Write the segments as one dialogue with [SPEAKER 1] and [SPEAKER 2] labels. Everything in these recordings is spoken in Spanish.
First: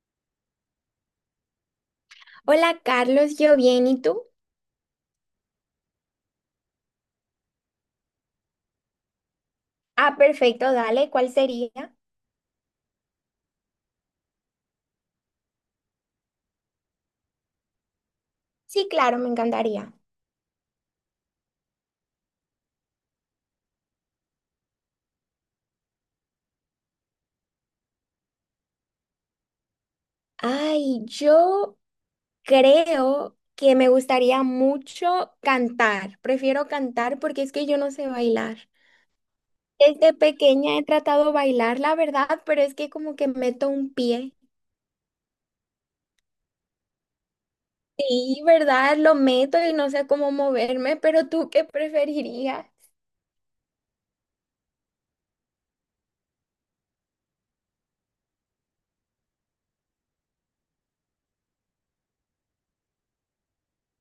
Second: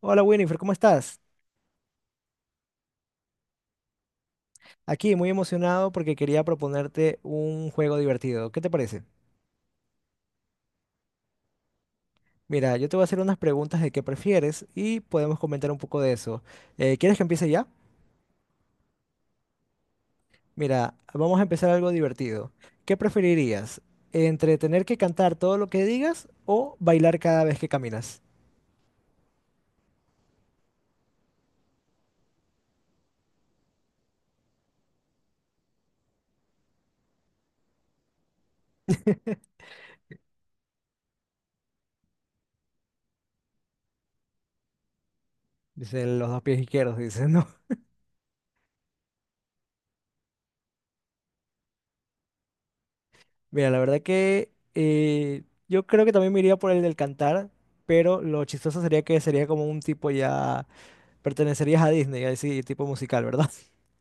[SPEAKER 1] Hola Winifred, ¿cómo estás?
[SPEAKER 2] Hola Carlos, yo bien, ¿y tú?
[SPEAKER 1] Aquí muy emocionado porque quería proponerte un juego divertido. ¿Qué te parece?
[SPEAKER 2] Ah, perfecto, dale, ¿cuál sería?
[SPEAKER 1] Mira, yo te voy a hacer unas preguntas de qué prefieres y podemos comentar un poco de eso. ¿Quieres que empiece ya?
[SPEAKER 2] Sí, claro, me encantaría.
[SPEAKER 1] Mira, vamos a empezar algo divertido. ¿Qué preferirías? ¿Entre tener que cantar todo lo que digas o bailar cada vez que caminas?
[SPEAKER 2] Ay, yo creo que me gustaría mucho cantar. Prefiero cantar porque es que yo no sé bailar. Desde pequeña he tratado de bailar, la verdad, pero es que como que meto un pie.
[SPEAKER 1] Dicen los dos pies izquierdos, dicen, ¿no?
[SPEAKER 2] Sí, ¿verdad? Lo meto y no sé cómo moverme, pero ¿tú qué preferirías?
[SPEAKER 1] Mira, la verdad que yo creo que también me iría por el del cantar, pero lo chistoso sería que sería como un tipo ya, pertenecerías a Disney, así tipo musical, ¿verdad?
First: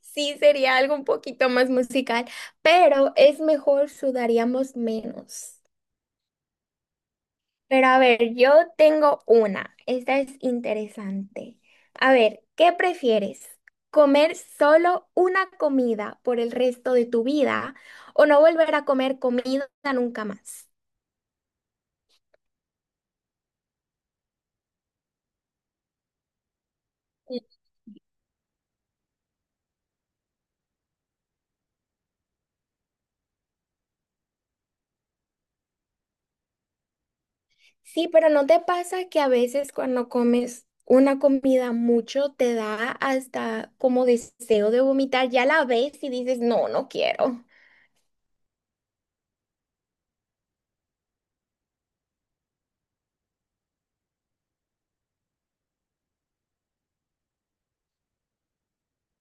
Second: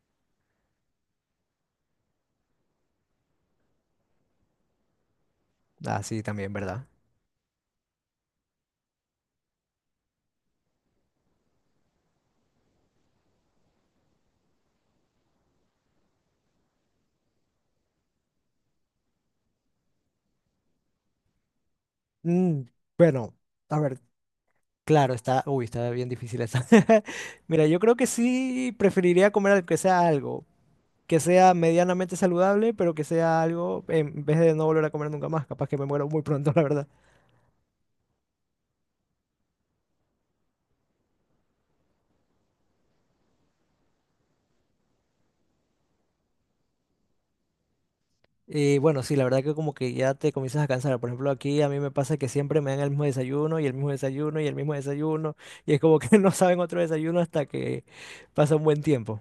[SPEAKER 2] Sí, sería algo un poquito más musical, pero es mejor, sudaríamos menos.
[SPEAKER 1] Ah, sí, también, ¿verdad?
[SPEAKER 2] Pero a ver, yo tengo una. Esta es interesante. A ver, ¿qué prefieres? ¿Comer solo una comida por el resto de tu vida o no volver a comer comida nunca más?
[SPEAKER 1] Mm, bueno, a ver, claro, está, uy, está bien difícil esa. Mira, yo creo que sí preferiría comer algo, que sea medianamente saludable, pero que sea algo, en vez de no volver a comer nunca más, capaz que me muero muy pronto, la verdad.
[SPEAKER 2] Sí, pero ¿no te pasa que a veces cuando comes una comida mucho te da hasta como deseo de vomitar? Ya la ves y dices, no, no quiero.
[SPEAKER 1] Y bueno, sí, la verdad que como que ya te comienzas a cansar. Por ejemplo, aquí a mí me pasa que siempre me dan el mismo desayuno y el mismo desayuno y el mismo desayuno, y es como que no saben otro desayuno hasta que pasa un buen tiempo.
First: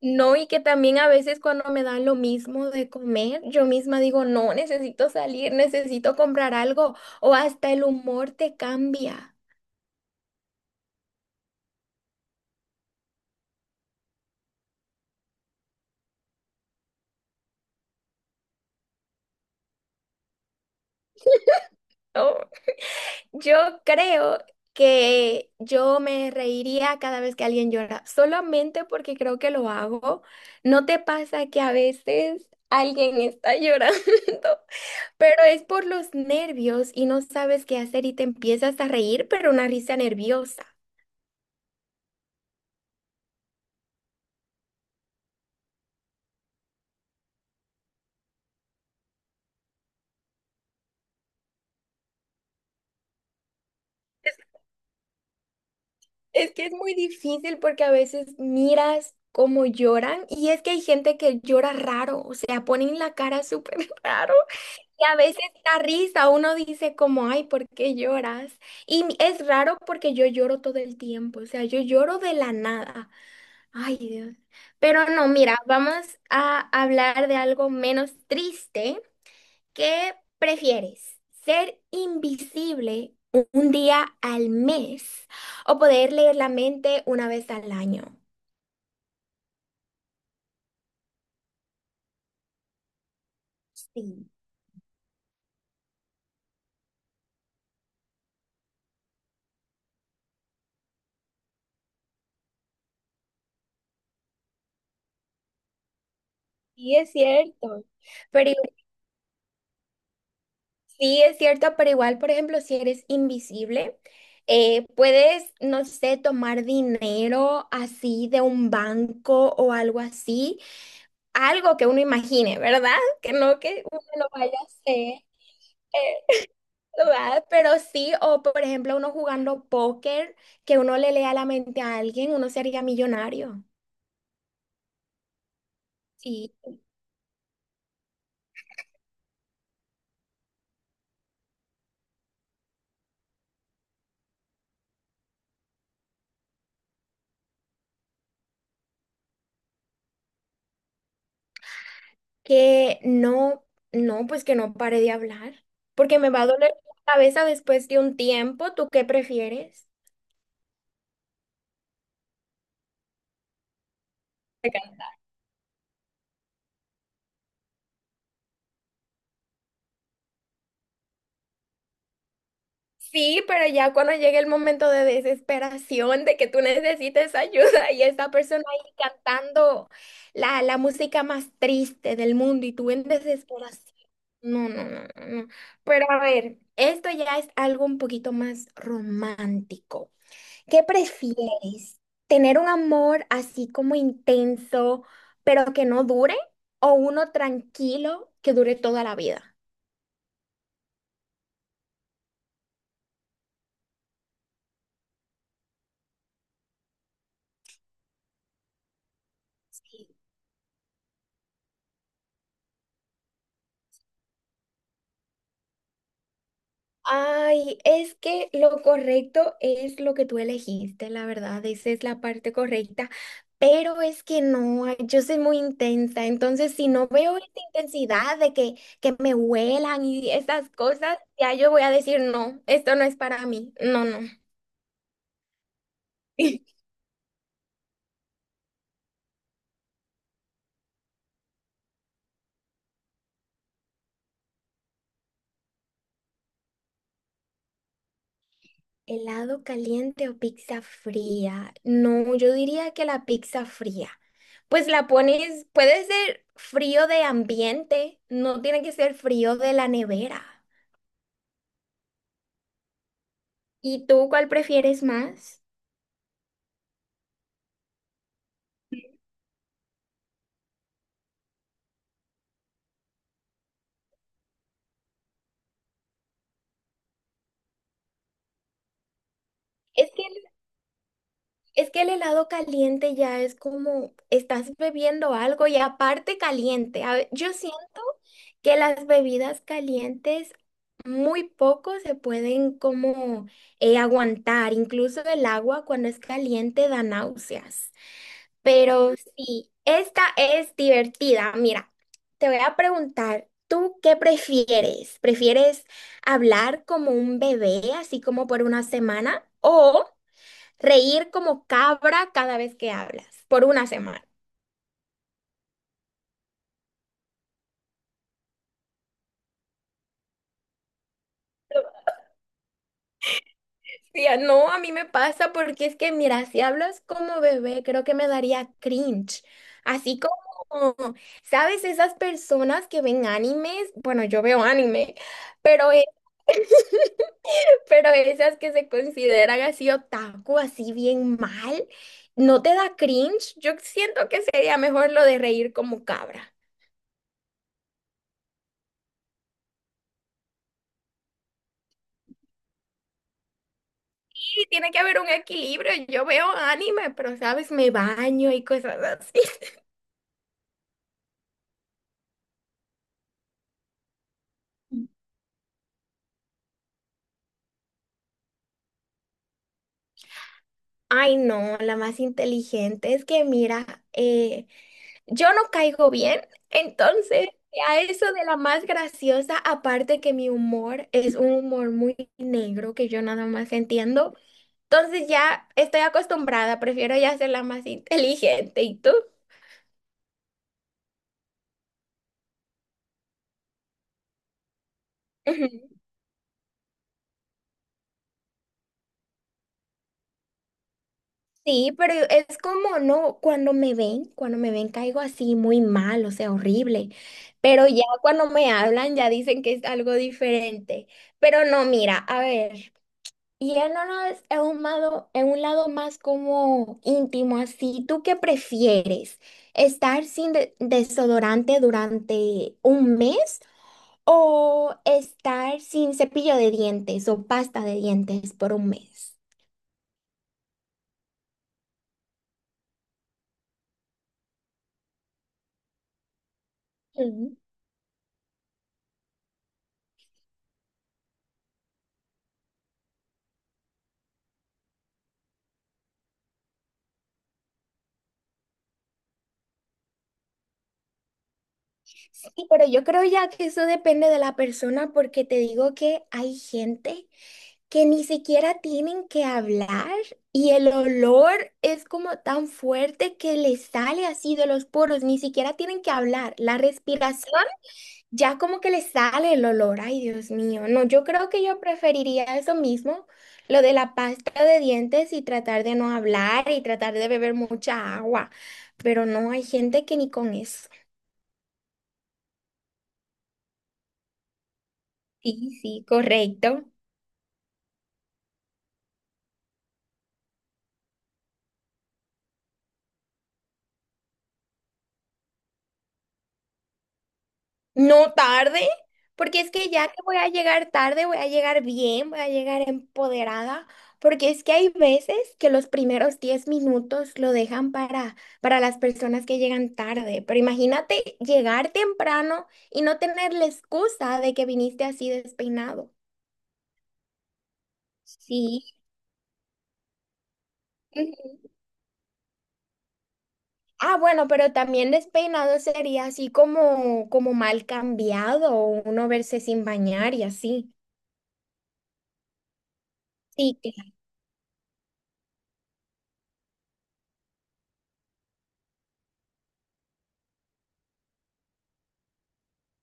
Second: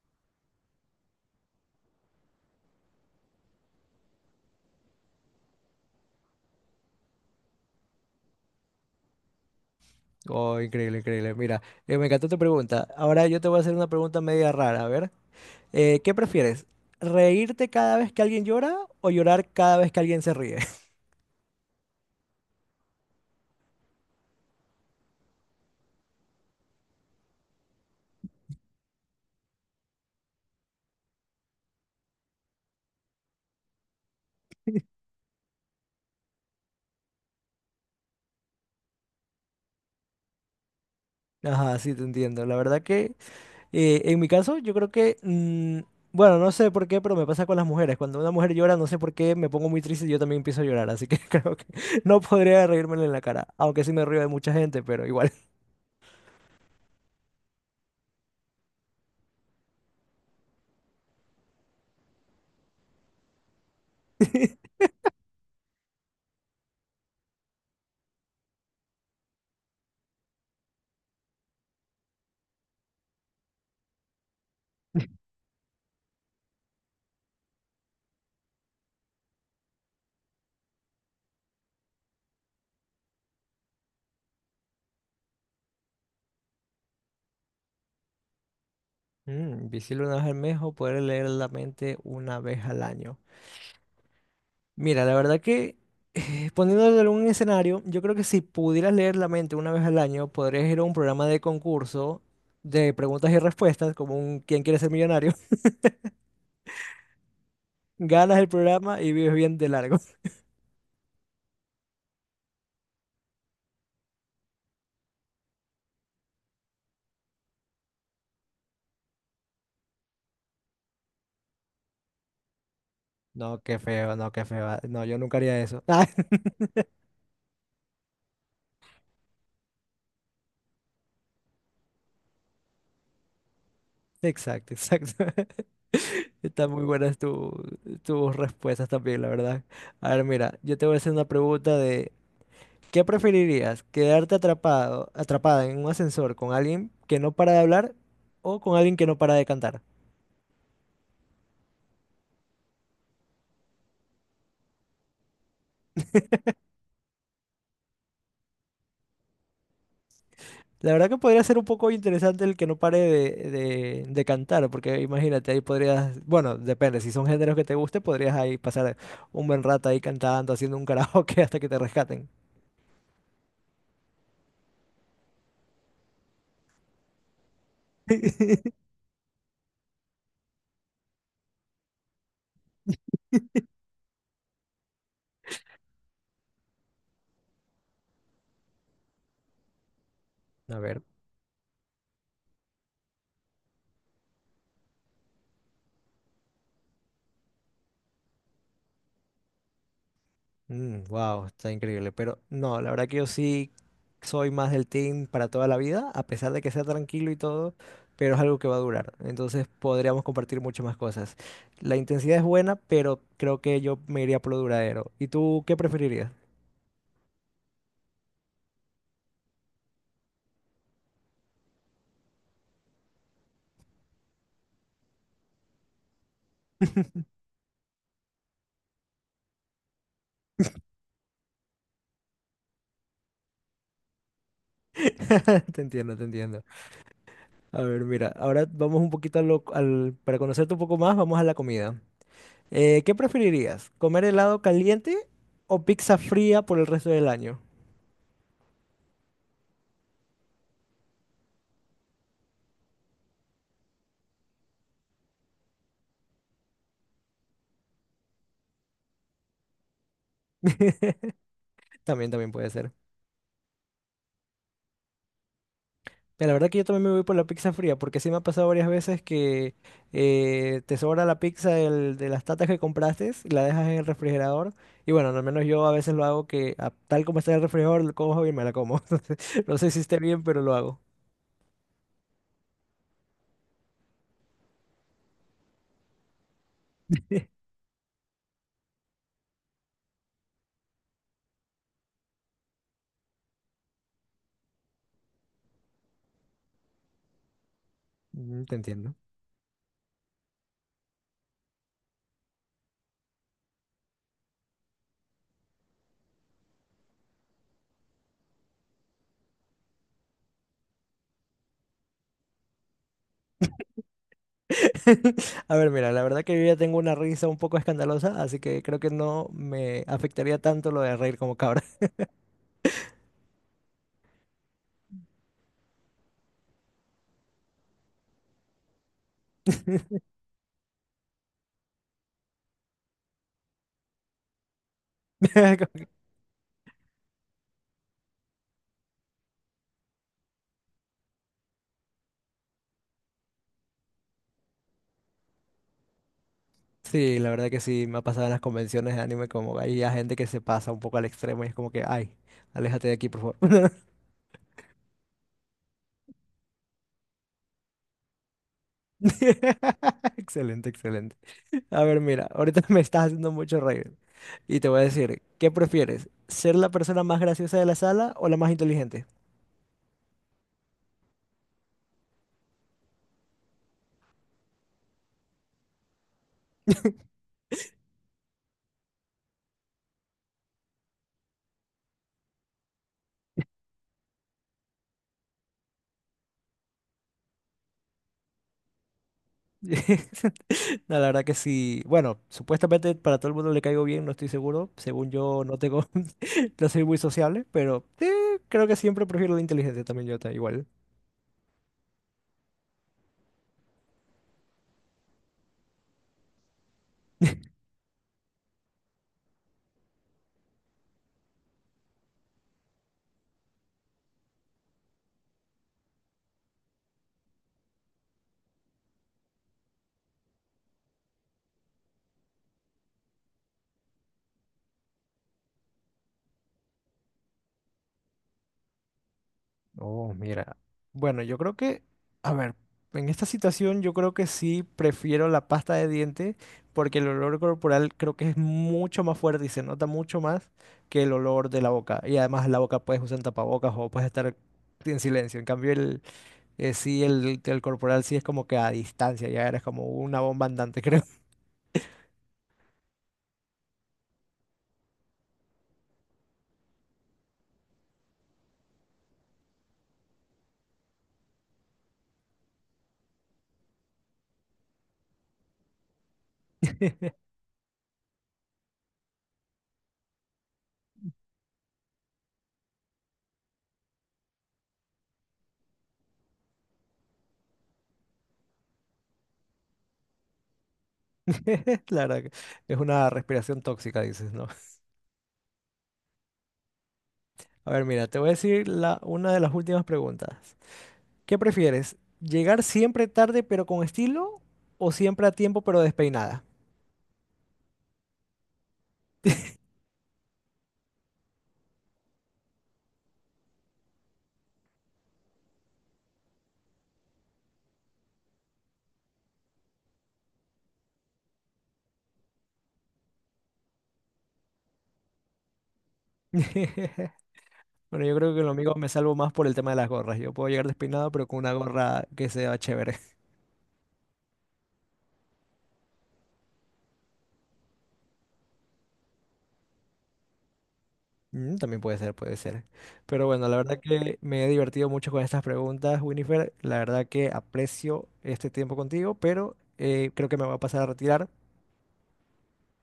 [SPEAKER 2] No, y que también a veces cuando me dan lo mismo de comer, yo misma digo, no, necesito salir, necesito comprar algo, o hasta el humor te cambia.
[SPEAKER 1] Oh, increíble, increíble. Mira, me encantó tu pregunta. Ahora yo te voy a hacer una pregunta media rara. A ver, ¿qué prefieres? ¿Reírte cada vez que alguien llora o llorar cada vez que alguien se ríe?
[SPEAKER 2] Oh, yo creo que yo me reiría cada vez que alguien llora, solamente porque creo que lo hago. ¿No te pasa que a veces alguien está llorando, pero es por los nervios y no sabes qué hacer y te empiezas a reír, pero una risa nerviosa?
[SPEAKER 1] Ajá, sí, te entiendo. La verdad que en mi caso yo creo que, bueno, no sé por qué, pero me pasa con las mujeres. Cuando una mujer llora, no sé por qué, me pongo muy triste y yo también empiezo a llorar. Así que creo que no podría reírmele en la cara. Aunque sí me río de mucha gente, pero igual.
[SPEAKER 2] Es que es muy difícil porque a veces miras cómo lloran y es que hay gente que llora raro, o sea, ponen la cara súper raro y a veces da risa, uno dice como, ay, ¿por qué lloras? Es raro porque yo lloro todo el tiempo, o sea, yo lloro de la nada, ay Dios. Pero no, mira, vamos a hablar de algo menos triste. ¿Qué prefieres? ¿Ser invisible un día al mes o poder leer la mente una vez al año?
[SPEAKER 1] Visible una vez al mes o poder leer la mente una vez al año.
[SPEAKER 2] Sí,
[SPEAKER 1] Mira, la verdad que poniéndolo en un escenario, yo creo que si pudieras leer la mente una vez al año, podrías ir a un programa de concurso de preguntas y respuestas, como un ¿Quién quiere ser millonario?
[SPEAKER 2] sí es cierto.
[SPEAKER 1] Ganas el
[SPEAKER 2] Pero igu-
[SPEAKER 1] programa y vives bien de largo.
[SPEAKER 2] sí es cierto, pero igual, por ejemplo, si eres invisible, puedes, no sé, tomar dinero así de un banco o algo así, algo que uno imagine, ¿verdad? Que no
[SPEAKER 1] No, qué
[SPEAKER 2] que uno
[SPEAKER 1] feo,
[SPEAKER 2] lo
[SPEAKER 1] no, qué
[SPEAKER 2] vaya a
[SPEAKER 1] feo. No,
[SPEAKER 2] hacer.
[SPEAKER 1] yo nunca haría eso. Ah,
[SPEAKER 2] eh, ¿Verdad? Pero sí, o por ejemplo, uno jugando póker, que uno le lea la mente a alguien, uno sería millonario.
[SPEAKER 1] exacto, exacto.
[SPEAKER 2] Sí.
[SPEAKER 1] Están muy buenas tus respuestas también, la verdad. A ver, mira, yo te voy a hacer una pregunta. ¿Qué preferirías? ¿Quedarte atrapado, atrapada en un ascensor con alguien que no para de hablar o con alguien que no para de cantar?
[SPEAKER 2] Que no, no, pues que no pare de hablar, porque me va a doler la cabeza después de un tiempo. ¿Tú qué prefieres?
[SPEAKER 1] La verdad que podría ser un poco interesante el que no pare de, de cantar, porque imagínate, ahí podrías, bueno, depende, si son géneros que te guste, podrías ahí pasar un buen rato ahí cantando, haciendo un karaoke hasta que te rescaten.
[SPEAKER 2] Sí, pero ya cuando llegue el momento de desesperación, de que tú necesites ayuda y esta persona ahí cantando la música más triste del mundo y tú en desesperación. No, no, no, no, no. Pero a ver, esto ya es algo un poquito más romántico.
[SPEAKER 1] A
[SPEAKER 2] ¿Qué
[SPEAKER 1] ver.
[SPEAKER 2] prefieres? ¿Tener un amor así como intenso, pero que no dure? ¿O uno tranquilo que dure toda la vida?
[SPEAKER 1] Wow, está increíble. Pero no, la verdad que yo sí soy más del team para toda la vida, a pesar de que sea tranquilo y todo, pero es algo que va a durar. Entonces podríamos compartir muchas más cosas. La intensidad es buena, pero creo que yo me iría por lo duradero. ¿Y tú qué preferirías?
[SPEAKER 2] Ay, es que lo correcto es lo que tú elegiste, la verdad, esa es la parte correcta, pero es que no, ay, yo soy muy intensa, entonces si no veo esta intensidad de que me huelan y esas cosas, ya yo voy a decir, no, esto no es para mí, no, no.
[SPEAKER 1] Te entiendo, te entiendo. A ver, mira, ahora vamos un poquito a para conocerte un poco más, vamos a la comida. ¿Qué preferirías? ¿Comer helado caliente o pizza fría por el resto del año?
[SPEAKER 2] ¿Helado caliente o pizza fría? No, yo diría que la pizza fría. Pues la pones, puede ser frío de ambiente, no tiene que ser frío de la nevera.
[SPEAKER 1] También, también puede ser.
[SPEAKER 2] ¿Y tú cuál prefieres más?
[SPEAKER 1] Mira, la verdad que yo también me voy por la pizza fría, porque sí me ha pasado varias veces que te sobra la pizza de las tatas que compraste y la dejas en el refrigerador. Y bueno, al menos yo a veces lo hago que tal como está en el refrigerador, lo cojo y me la como. Entonces, no sé si
[SPEAKER 2] Es
[SPEAKER 1] esté
[SPEAKER 2] que,
[SPEAKER 1] bien,
[SPEAKER 2] el-
[SPEAKER 1] pero lo hago.
[SPEAKER 2] es que el helado caliente ya es como estás bebiendo algo y aparte caliente. Yo siento que las bebidas calientes muy poco se pueden como aguantar. Incluso el agua cuando es caliente da náuseas.
[SPEAKER 1] Mm, te
[SPEAKER 2] Pero
[SPEAKER 1] entiendo.
[SPEAKER 2] sí, esta es divertida. Mira, te voy a preguntar, ¿tú qué prefieres? ¿Prefieres hablar como un bebé, así como por una semana, o reír como cabra cada vez que hablas, por una semana?
[SPEAKER 1] A ver, mira, la verdad que yo ya tengo una risa un poco escandalosa, así que creo que no me afectaría tanto lo de reír como cabra.
[SPEAKER 2] Tía, no, a mí me pasa porque es que, mira, si hablas como bebé, creo que me daría cringe. Así como, ¿sabes? Esas personas que ven animes, bueno, yo veo anime, pero, e- pero esas que se consideran así otaku, así bien mal, ¿no te da cringe? Yo siento que sería mejor lo de reír como cabra.
[SPEAKER 1] Sí, la verdad que sí, me ha pasado en las convenciones de anime como hay gente que se pasa un poco al extremo y es como que, ay, aléjate de aquí, por favor.
[SPEAKER 2] Sí, tiene que haber un equilibrio. Yo veo anime, pero, ¿sabes? Me baño y cosas así.
[SPEAKER 1] Excelente, excelente. A ver, mira, ahorita me estás haciendo mucho reír y te voy a decir, ¿qué prefieres? ¿Ser la persona más graciosa de la sala o la más inteligente?
[SPEAKER 2] Ay, no, la más inteligente. Es que mira, yo no caigo bien, entonces a eso de la más graciosa, aparte que mi humor es un humor muy negro que yo nada más entiendo, entonces ya estoy acostumbrada, prefiero ya ser la más inteligente. ¿Y tú?
[SPEAKER 1] No, la verdad que sí. Bueno, supuestamente para todo el mundo le caigo bien, no estoy seguro. Según yo, no
[SPEAKER 2] Ujú.
[SPEAKER 1] tengo, no soy muy sociable, pero creo que siempre prefiero la inteligente también, yo igual.
[SPEAKER 2] Sí, pero es como, no, cuando me ven caigo así muy mal, o sea, horrible, pero ya cuando me hablan ya dicen que es algo diferente. Pero no, mira, a ver. Y en uno es un lado, en un lado más como íntimo, así. ¿Tú qué prefieres? ¿Estar sin desodorante durante un mes o estar sin cepillo de dientes o pasta de dientes por un mes?
[SPEAKER 1] Oh, mira. Bueno, yo creo que, a ver, en esta situación yo creo que sí prefiero la pasta de dientes porque el
[SPEAKER 2] Mm.
[SPEAKER 1] olor corporal creo que es mucho más fuerte y se nota mucho más que el olor de la boca. Y además la boca puedes usar tapabocas o puedes estar en silencio. En cambio, el corporal sí es como que a distancia, ya eres como una bomba andante, creo.
[SPEAKER 2] Sí, pero yo creo ya que eso depende de la persona porque te digo que hay gente que ni siquiera tienen que hablar y el olor es como tan fuerte que les sale así de los poros, ni siquiera tienen que hablar. La respiración ya como que les sale el olor. Ay, Dios mío. No, yo creo que yo preferiría eso mismo, lo de la pasta de dientes y tratar de no hablar y tratar de beber mucha agua. Pero no, hay gente que ni con eso.
[SPEAKER 1] La verdad que es una respiración tóxica, dices, ¿no?
[SPEAKER 2] Sí, sí, correcto.
[SPEAKER 1] A ver, mira, te voy a decir una de las últimas preguntas. ¿Qué prefieres? ¿Llegar siempre tarde pero con estilo o siempre a tiempo pero despeinada?
[SPEAKER 2] No tarde, porque es que ya que voy a llegar tarde, voy a llegar bien, voy a llegar empoderada, porque es que hay veces que los primeros 10 minutos lo dejan para las personas que llegan tarde, pero imagínate llegar temprano y no tener la excusa de que viniste así despeinado.
[SPEAKER 1] Bueno, yo creo que lo
[SPEAKER 2] Sí.
[SPEAKER 1] mío me salvo más por el tema de las gorras. Yo puedo llegar despeinado pero con
[SPEAKER 2] Ujú.
[SPEAKER 1] una gorra que sea chévere.
[SPEAKER 2] Ah, bueno, pero también despeinado sería así como, como mal cambiado, o uno verse sin bañar y así.
[SPEAKER 1] Mm, también puede ser, puede ser. Pero bueno, la
[SPEAKER 2] Sí,
[SPEAKER 1] verdad que me he divertido mucho con estas preguntas, Winifred. La verdad que aprecio este tiempo contigo, pero creo que me voy a pasar a retirar.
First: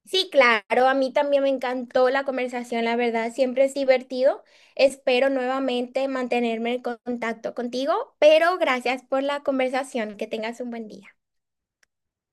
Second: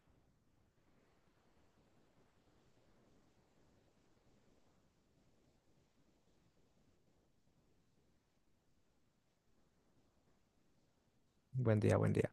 [SPEAKER 2] sí, claro, a mí también me encantó la conversación, la verdad, siempre es divertido. Espero nuevamente mantenerme en contacto contigo, pero gracias por la conversación, que tengas un buen día.
[SPEAKER 1] Buen día, buen día.